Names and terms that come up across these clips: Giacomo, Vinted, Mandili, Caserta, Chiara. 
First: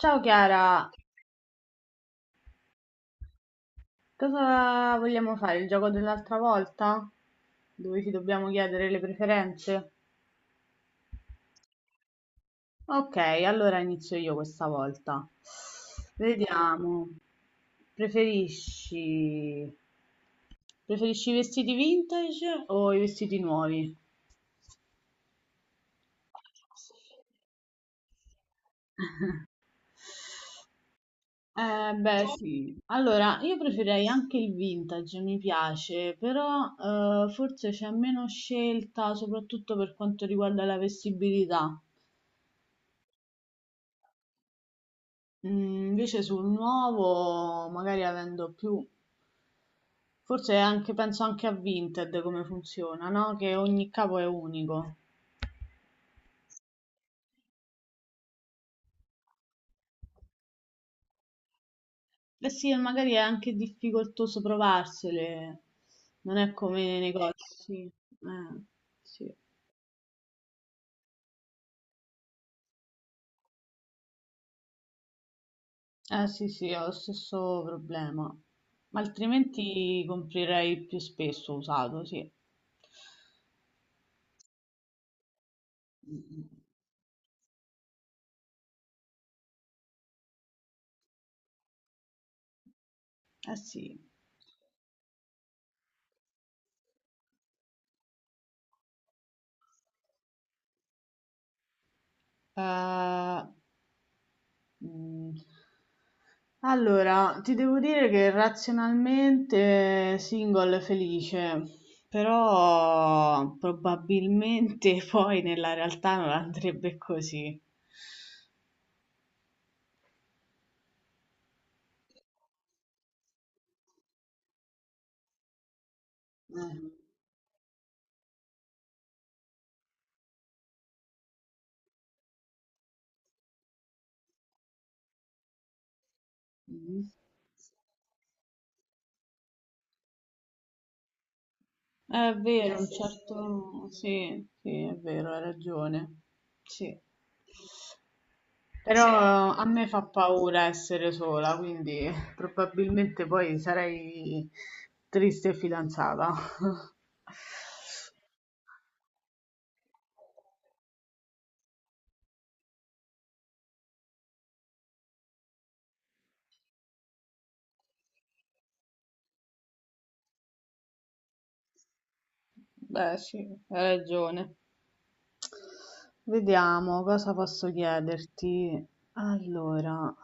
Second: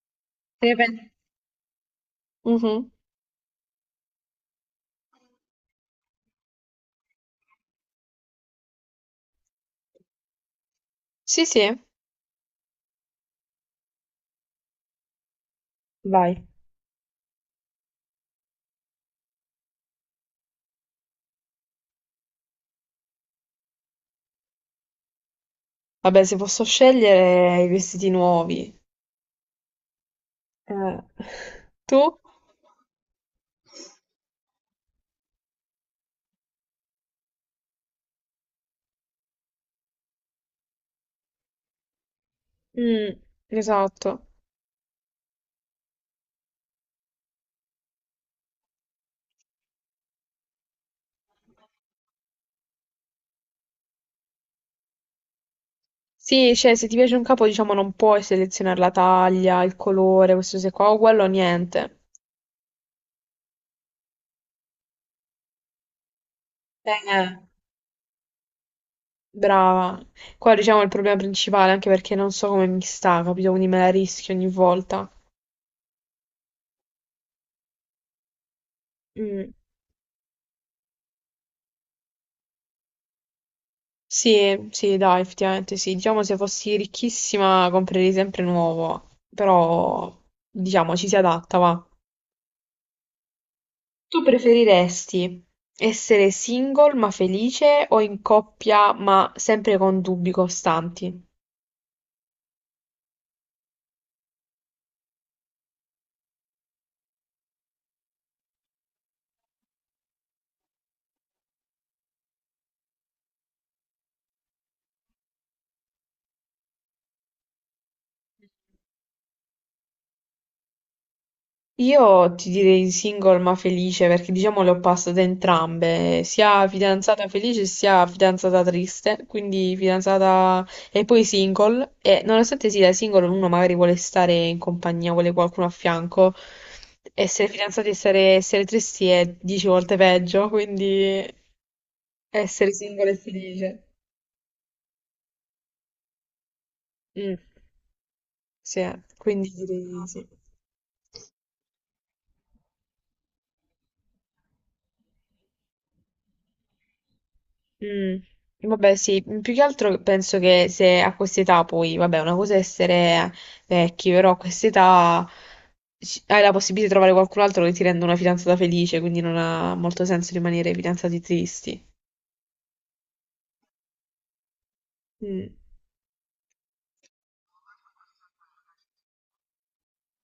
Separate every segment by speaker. Speaker 1: Ciao
Speaker 2: Te ne
Speaker 1: Chiara,
Speaker 2: pen- Mhm.
Speaker 1: cosa vogliamo fare? Il gioco dell'altra volta? Dove ci dobbiamo chiedere le preferenze?
Speaker 2: Sì, sì.
Speaker 1: Ok, allora inizio io questa volta.
Speaker 2: Va-
Speaker 1: Vediamo. Preferisci... Preferisci i vestiti vintage o i vestiti nuovi?
Speaker 2: Vabbè, se posso scegliere i vestiti nuovi. Eh, Tu?
Speaker 1: Beh, sì. Allora, io preferirei anche il vintage, mi piace, però forse c'è meno scelta, soprattutto per quanto riguarda la vestibilità.
Speaker 2: Mm, esatto.
Speaker 1: Invece sul nuovo, magari avendo più, forse anche, penso anche a Vinted come funziona, no? Che ogni capo è unico.
Speaker 2: Sì, cioè, se ti piace un capo, diciamo, non puoi selezionare la taglia, il colore, questo se qua, o quello, niente.
Speaker 1: Eh sì, e magari è anche difficoltoso provarsele, non è come nei negozi.
Speaker 2: eh,
Speaker 1: Sì. Eh, sì.
Speaker 2: Brava. Qua, diciamo, è il problema principale, anche perché non so come mi sta, capito? Quindi me la rischio ogni volta.
Speaker 1: Eh sì, sì, ho lo stesso problema. Ma
Speaker 2: Mm.
Speaker 1: altrimenti comprerei più spesso usato, sì.
Speaker 2: Sì, sì, dai, effettivamente sì. Diciamo se
Speaker 1: Mm,
Speaker 2: fossi ricchissima comprerei sempre nuovo, però diciamo ci si adatta, va.
Speaker 1: eh sì.
Speaker 2: Tu preferiresti essere single ma felice o in coppia ma sempre con dubbi costanti?
Speaker 1: Eh, mm. Allora, ti devo dire che razionalmente single è felice, però probabilmente poi nella realtà non andrebbe così.
Speaker 2: Io ti direi single ma felice perché diciamo le ho passate entrambe, sia
Speaker 1: Eh.
Speaker 2: fidanzata felice sia fidanzata triste, quindi fidanzata e poi single e nonostante sia single uno magari vuole stare in compagnia, vuole qualcuno a fianco,
Speaker 1: Mhm.
Speaker 2: essere fidanzati e essere tristi è 10 volte peggio, quindi
Speaker 1: È
Speaker 2: essere
Speaker 1: vero, un sì,
Speaker 2: single e felice.
Speaker 1: certo... Sì, sì, è vero, hai ragione. Sì. Sì.
Speaker 2: Mm, sì,
Speaker 1: Però.
Speaker 2: quindi
Speaker 1: Sì. A me
Speaker 2: direi
Speaker 1: fa
Speaker 2: sì.
Speaker 1: paura essere sola, quindi probabilmente poi sarei triste e fidanzata.
Speaker 2: Mm, vabbè, sì, più che altro penso che se a quest'età poi, vabbè, una cosa è essere vecchi, però a quest'età hai la possibilità di trovare qualcun altro che ti renda una fidanzata felice, quindi non ha molto senso rimanere fidanzati tristi.
Speaker 1: Beh, sì, hai ragione.
Speaker 2: Mm,
Speaker 1: Vediamo cosa posso chiederti. Allora,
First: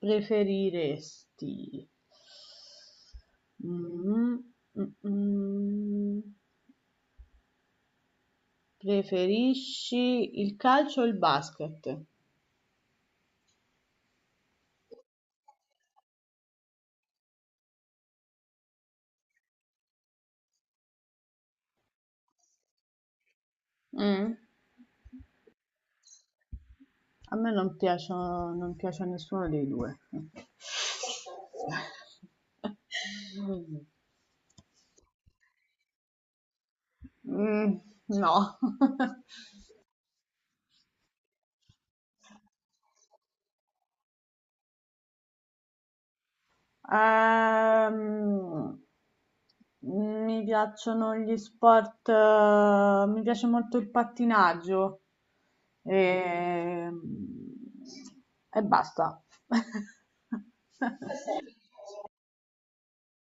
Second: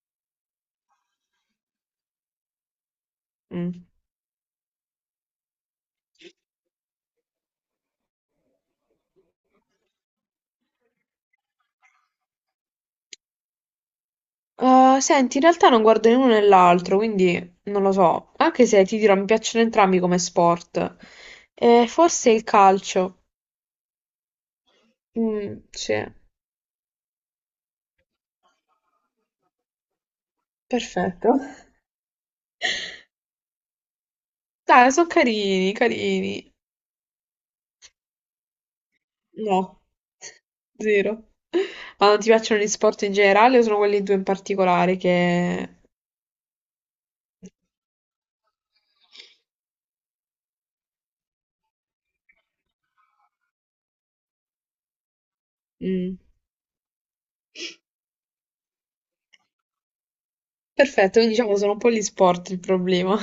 Speaker 1: preferiresti...
Speaker 2: mm.
Speaker 1: Mm, mm, mm. Preferisci il calcio o il basket?
Speaker 2: Senti, in realtà non guardo né uno né l'altro, quindi non lo so, anche se ti dirò, mi piacciono entrambi come sport. Forse il calcio.
Speaker 1: Mm.
Speaker 2: Mm, sì.
Speaker 1: A me non piacciono, non piace a nessuno dei due.
Speaker 2: Perfetto. Dai, sono carini, carini.
Speaker 1: Mm, no.
Speaker 2: No, zero. Ma non ti piacciono gli sport in generale o sono quelli due in particolare che...
Speaker 1: Ehm, Mi piacciono gli sport, mi piace molto il pattinaggio
Speaker 2: Mm.
Speaker 1: e, e basta.
Speaker 2: Perfetto, quindi diciamo sono un po' gli sport il problema.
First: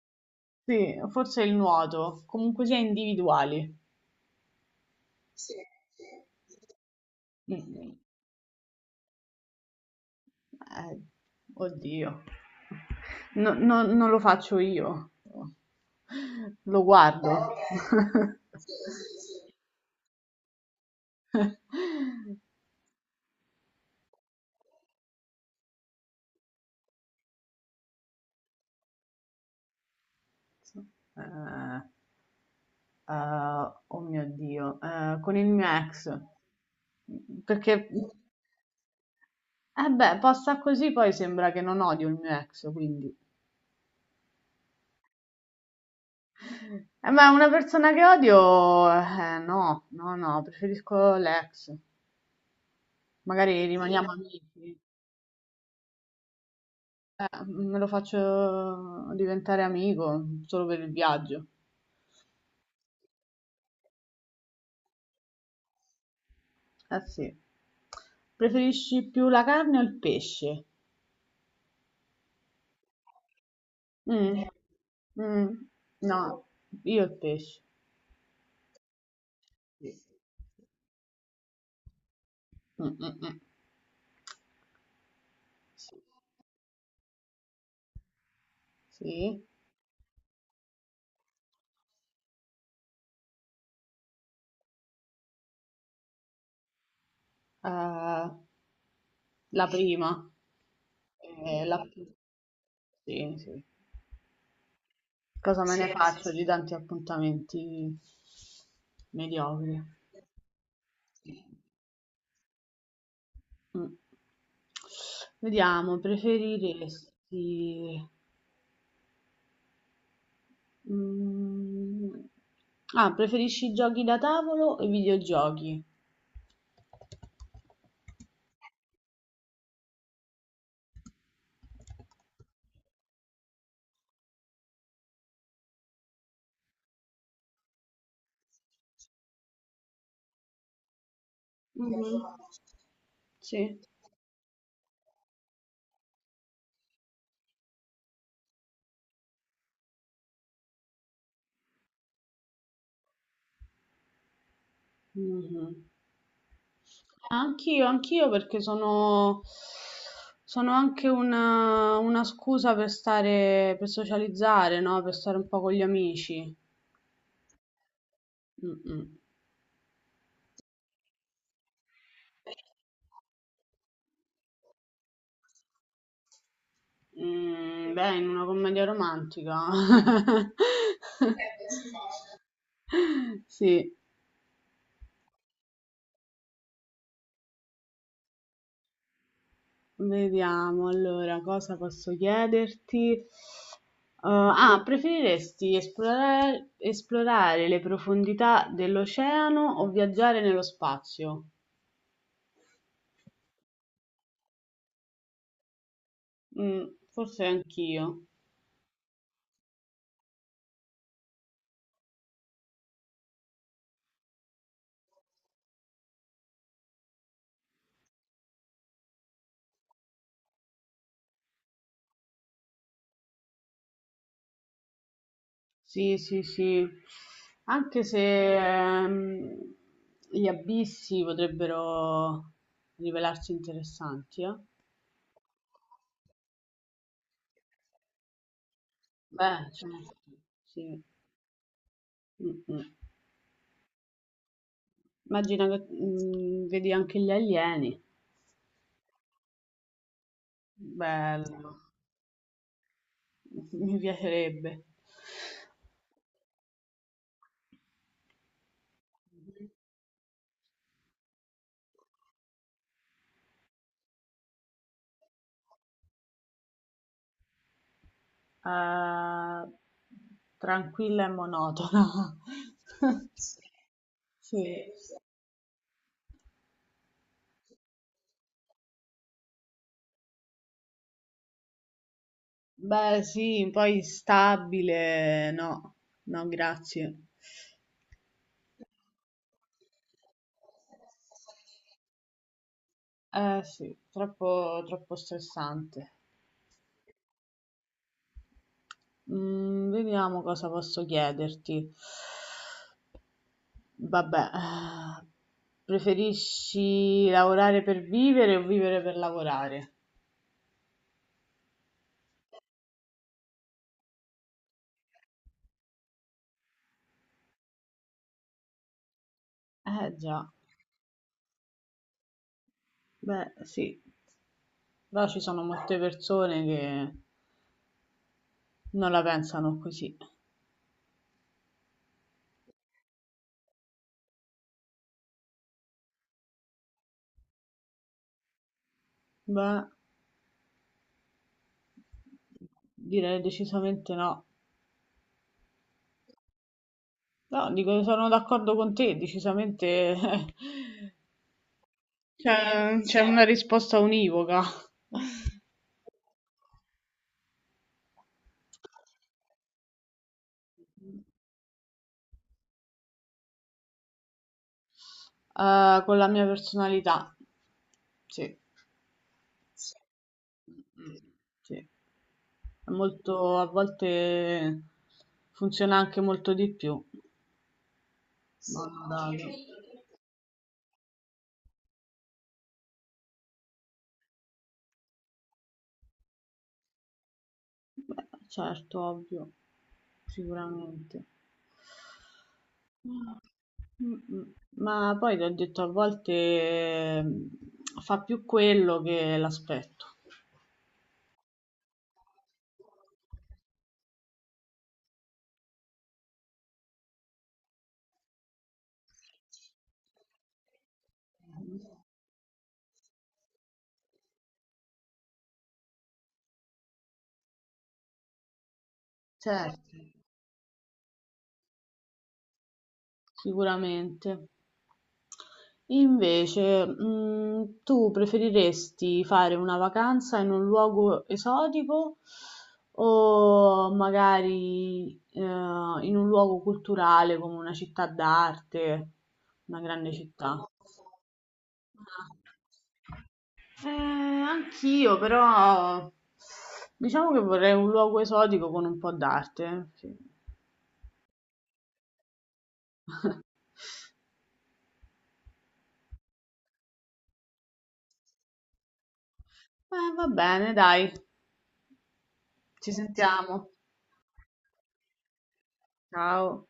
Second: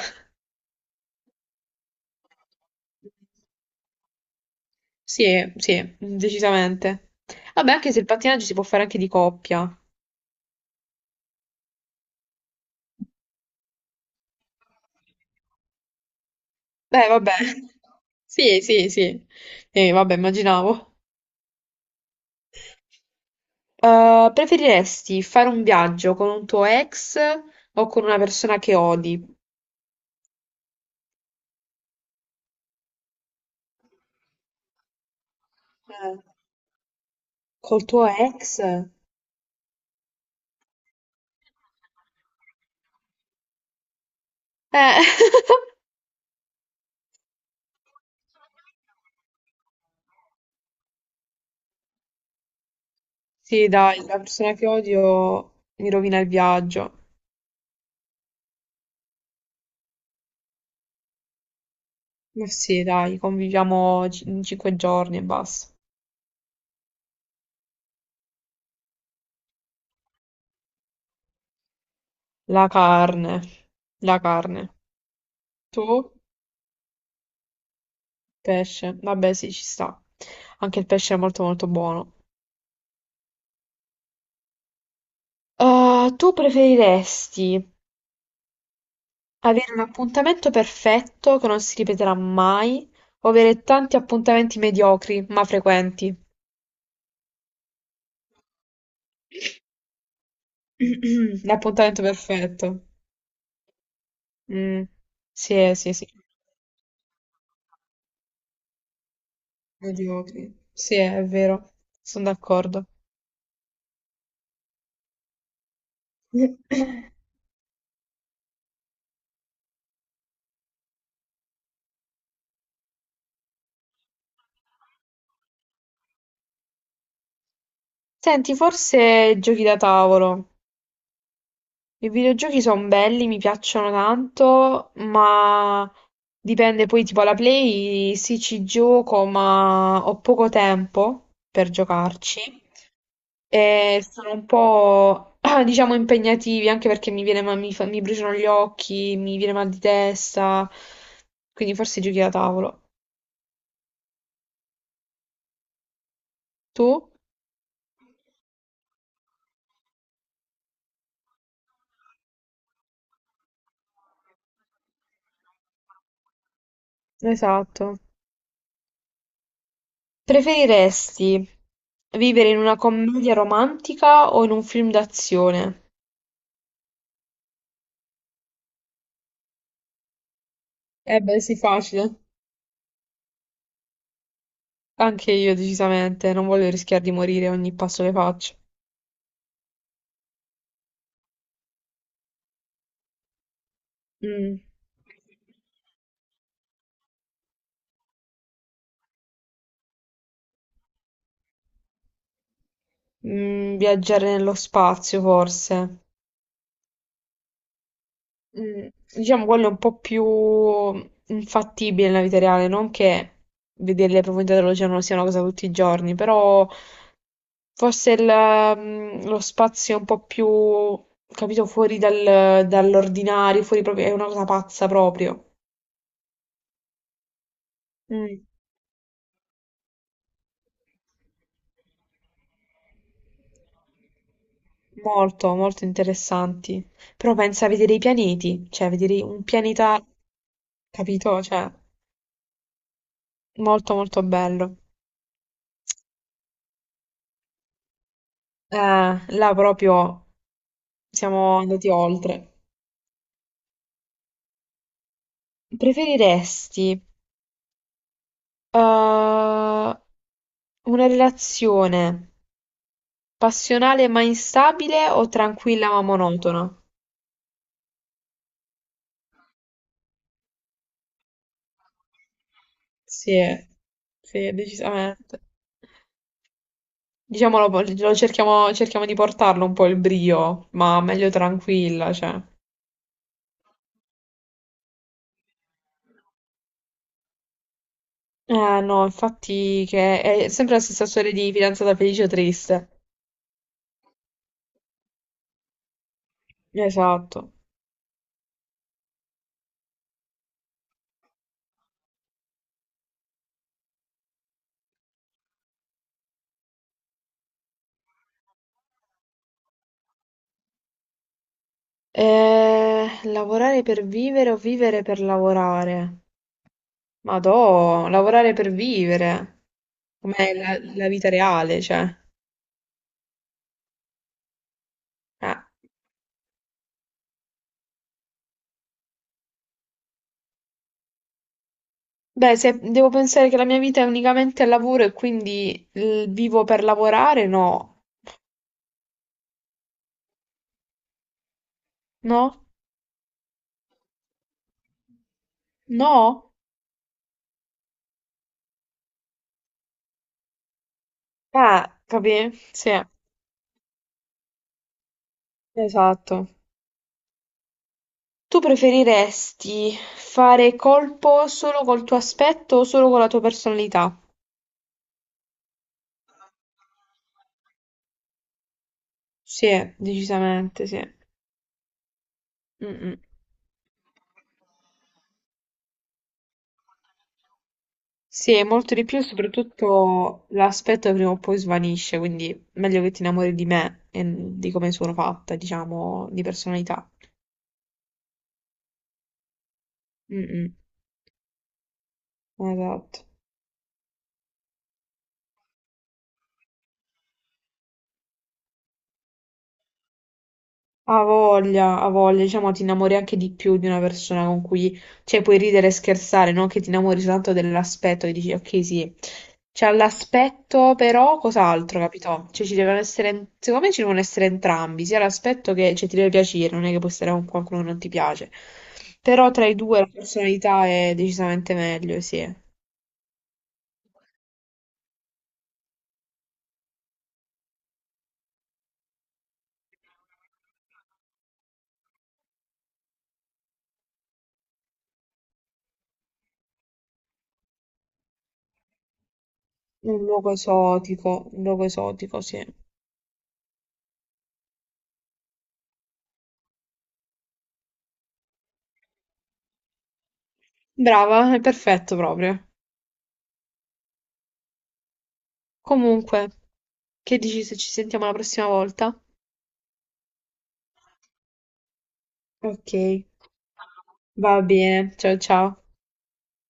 Speaker 1: Sì, forse il nuoto, comunque sia individuali.
Speaker 2: Sì, sì, decisamente. Vabbè, anche
Speaker 1: Mm,
Speaker 2: se il pattinaggio si può fare anche di coppia.
Speaker 1: eh, Oddio, non lo faccio io, lo
Speaker 2: Beh,
Speaker 1: guardo.
Speaker 2: vabbè. Sì, sì, sì. Vabbè, immaginavo. Preferiresti fare un viaggio con un tuo ex o con una persona che odi?
Speaker 1: Eh, oh mio Dio, con il mio ex,
Speaker 2: Eh, col
Speaker 1: perché,
Speaker 2: tuo ex?
Speaker 1: eh beh, posta così poi sembra che non odio il mio ex, quindi.
Speaker 2: Eh,
Speaker 1: Ma una persona che odio, no, no, no, preferisco l'ex. Magari, sì,
Speaker 2: sì, dai,
Speaker 1: rimaniamo
Speaker 2: la
Speaker 1: amici.
Speaker 2: persona che odio mi rovina il viaggio.
Speaker 1: Me lo faccio diventare amico solo per il viaggio.
Speaker 2: Ma sì, dai, conviviamo 5 giorni e basta.
Speaker 1: Eh sì. Preferisci più la carne o il pesce?
Speaker 2: La carne, la
Speaker 1: Mm, eh,
Speaker 2: carne.
Speaker 1: mm,
Speaker 2: Tu?
Speaker 1: no, no, io il pesce.
Speaker 2: Pesce. Vabbè, sì, ci sta. Anche il pesce è molto molto buono.
Speaker 1: Mm, mm, mm. Sì,
Speaker 2: Tu preferiresti
Speaker 1: sì,
Speaker 2: avere un appuntamento perfetto che non si ripeterà mai, o avere tanti appuntamenti mediocri ma frequenti.
Speaker 1: eh, la prima. eh, la-
Speaker 2: L'appuntamento perfetto.
Speaker 1: Sì, sì.
Speaker 2: Mm. Sì,
Speaker 1: Cosa me ne,
Speaker 2: sì,
Speaker 1: sì,
Speaker 2: sì.
Speaker 1: faccio di tanti appuntamenti mediocri?
Speaker 2: Mediocri. Sì, è vero. Sono d'accordo.
Speaker 1: Mh. Vediamo, mhmm, preferisci i giochi da tavolo o i videogiochi?
Speaker 2: Senti, forse giochi da tavolo. I videogiochi son belli, mi piacciono tanto, ma dipende poi tipo alla Play, sì ci gioco, ma ho poco tempo per giocarci
Speaker 1: Sì.
Speaker 2: e sono un po' diciamo impegnativi anche perché mi viene mi, mi bruciano gli occhi, mi viene mal di testa, quindi forse giochi da tavolo.
Speaker 1: Mh-mh.
Speaker 2: Tu?
Speaker 1: Anch'io, anch'io perché sono anche una scusa per stare per socializzare, no, per stare un po' con gli amici.
Speaker 2: Esatto.
Speaker 1: Mh-mh.
Speaker 2: Preferiresti vivere in una commedia romantica o in un film d'azione?
Speaker 1: Mhmm, beh, in una commedia romantica.
Speaker 2: Eh beh, sì, facile.
Speaker 1: Sì.
Speaker 2: Anche io, decisamente. Non voglio rischiare di morire ogni passo che faccio.
Speaker 1: Vediamo, allora, cosa posso chiederti? Uhm,
Speaker 2: Mm.
Speaker 1: ah, preferiresti esplorare le profondità dell'oceano o viaggiare nello spazio?
Speaker 2: Viaggiare nello spazio, forse.
Speaker 1: Mm, forse anch'io.
Speaker 2: Mm, Diciamo quello è un po' più infattibile nella vita reale, non che vedere le profondità dell'oceano sia una cosa tutti i giorni, però forse lo spazio è un po' più, capito, fuori dall'ordinario, fuori proprio, è una cosa pazza proprio.
Speaker 1: Sì, sì, sì. Anche
Speaker 2: Mm,
Speaker 1: se gli abissi potrebbero rivelarsi interessanti, eh?
Speaker 2: Molto, molto interessanti. Però pensa a vedere i pianeti, cioè vedere un
Speaker 1: Beh,
Speaker 2: pianeta,
Speaker 1: certo. Sì.
Speaker 2: capito? Cioè,
Speaker 1: Mm, mm.
Speaker 2: molto molto bello.
Speaker 1: Immagina che vedi anche gli alieni.
Speaker 2: Eh, là proprio siamo
Speaker 1: Bello.
Speaker 2: andati oltre.
Speaker 1: Mi piacerebbe.
Speaker 2: Preferiresti
Speaker 1: Mhm.
Speaker 2: una relazione passionale ma instabile o tranquilla ma monotona?
Speaker 1: Ah, tranquilla e monotona.
Speaker 2: Sì, sì,
Speaker 1: Sì, sì.
Speaker 2: decisamente. Diciamolo, lo cerchiamo, cerchiamo di portarlo un po' il brio, ma meglio tranquilla, cioè.
Speaker 1: Beh, sì, poi stabile, no, no, grazie.
Speaker 2: Eh no, infatti che è sempre la stessa storia di fidanzata felice o triste.
Speaker 1: Eh sì, troppo, troppo stressante.
Speaker 2: Esatto.
Speaker 1: Mm, vediamo cosa posso chiederti. Vabbè, preferisci lavorare per vivere o vivere per lavorare?
Speaker 2: Lavorare per vivere o vivere per lavorare? Madò, lavorare per vivere.
Speaker 1: Eh già,
Speaker 2: Com'è la vita reale, cioè.
Speaker 1: beh sì. Però ci
Speaker 2: Eh.
Speaker 1: sono molte persone che non la pensano così.
Speaker 2: Beh, se devo pensare che la mia vita è unicamente al lavoro e quindi vivo per lavorare, no.
Speaker 1: Beh,
Speaker 2: No?
Speaker 1: direi decisamente no.
Speaker 2: No?
Speaker 1: No, dico, sono d'accordo con te, decisamente
Speaker 2: Ah, capì? Sì,
Speaker 1: c'è una risposta univoca,
Speaker 2: esatto. Tu preferiresti fare colpo solo col tuo aspetto o solo con la tua personalità?
Speaker 1: con la mia personalità. Sì.
Speaker 2: Sì, decisamente, sì.
Speaker 1: Sì. È
Speaker 2: Mm, mm.
Speaker 1: molto, a volte funziona anche molto di più.
Speaker 2: Sì, è
Speaker 1: Ma
Speaker 2: molto di
Speaker 1: non
Speaker 2: più, e
Speaker 1: da-
Speaker 2: soprattutto l'aspetto prima o poi svanisce, quindi meglio che ti innamori di me e di come sono fatta, diciamo, di personalità.
Speaker 1: Beh, certo, ovvio,
Speaker 2: Mm, mm,
Speaker 1: sicuramente.
Speaker 2: esatto.
Speaker 1: Ma m- ma poi ti ho detto, a volte fa più quello che l'aspetto,
Speaker 2: Ha voglia, diciamo, ti innamori anche di più di una persona con cui, cioè, puoi ridere e scherzare, non che ti innamori soltanto dell'aspetto, e dici, ok, sì, c'ha l'aspetto, però cos'altro, capito? Cioè, ci devono essere, secondo me ci devono essere entrambi, sia l'aspetto che, cioè, ti deve piacere, non è che puoi stare con qualcuno che non ti piace, però tra i
Speaker 1: certo,
Speaker 2: due la personalità è decisamente meglio, sì.
Speaker 1: sicuramente. Invece, tu preferiresti fare una vacanza in un luogo esotico o magari in un luogo culturale come una città d'arte, una grande città?
Speaker 2: Un luogo esotico, sì.
Speaker 1: Anch'io, però diciamo che vorrei un luogo esotico con un po' d'arte. Sì.
Speaker 2: Brava, è perfetto proprio. Comunque, che dici se ci sentiamo la prossima volta?
Speaker 1: Va bene, dai, ci
Speaker 2: Ok,
Speaker 1: sentiamo.
Speaker 2: va bene. Ciao ciao.
Speaker 1: Ciao.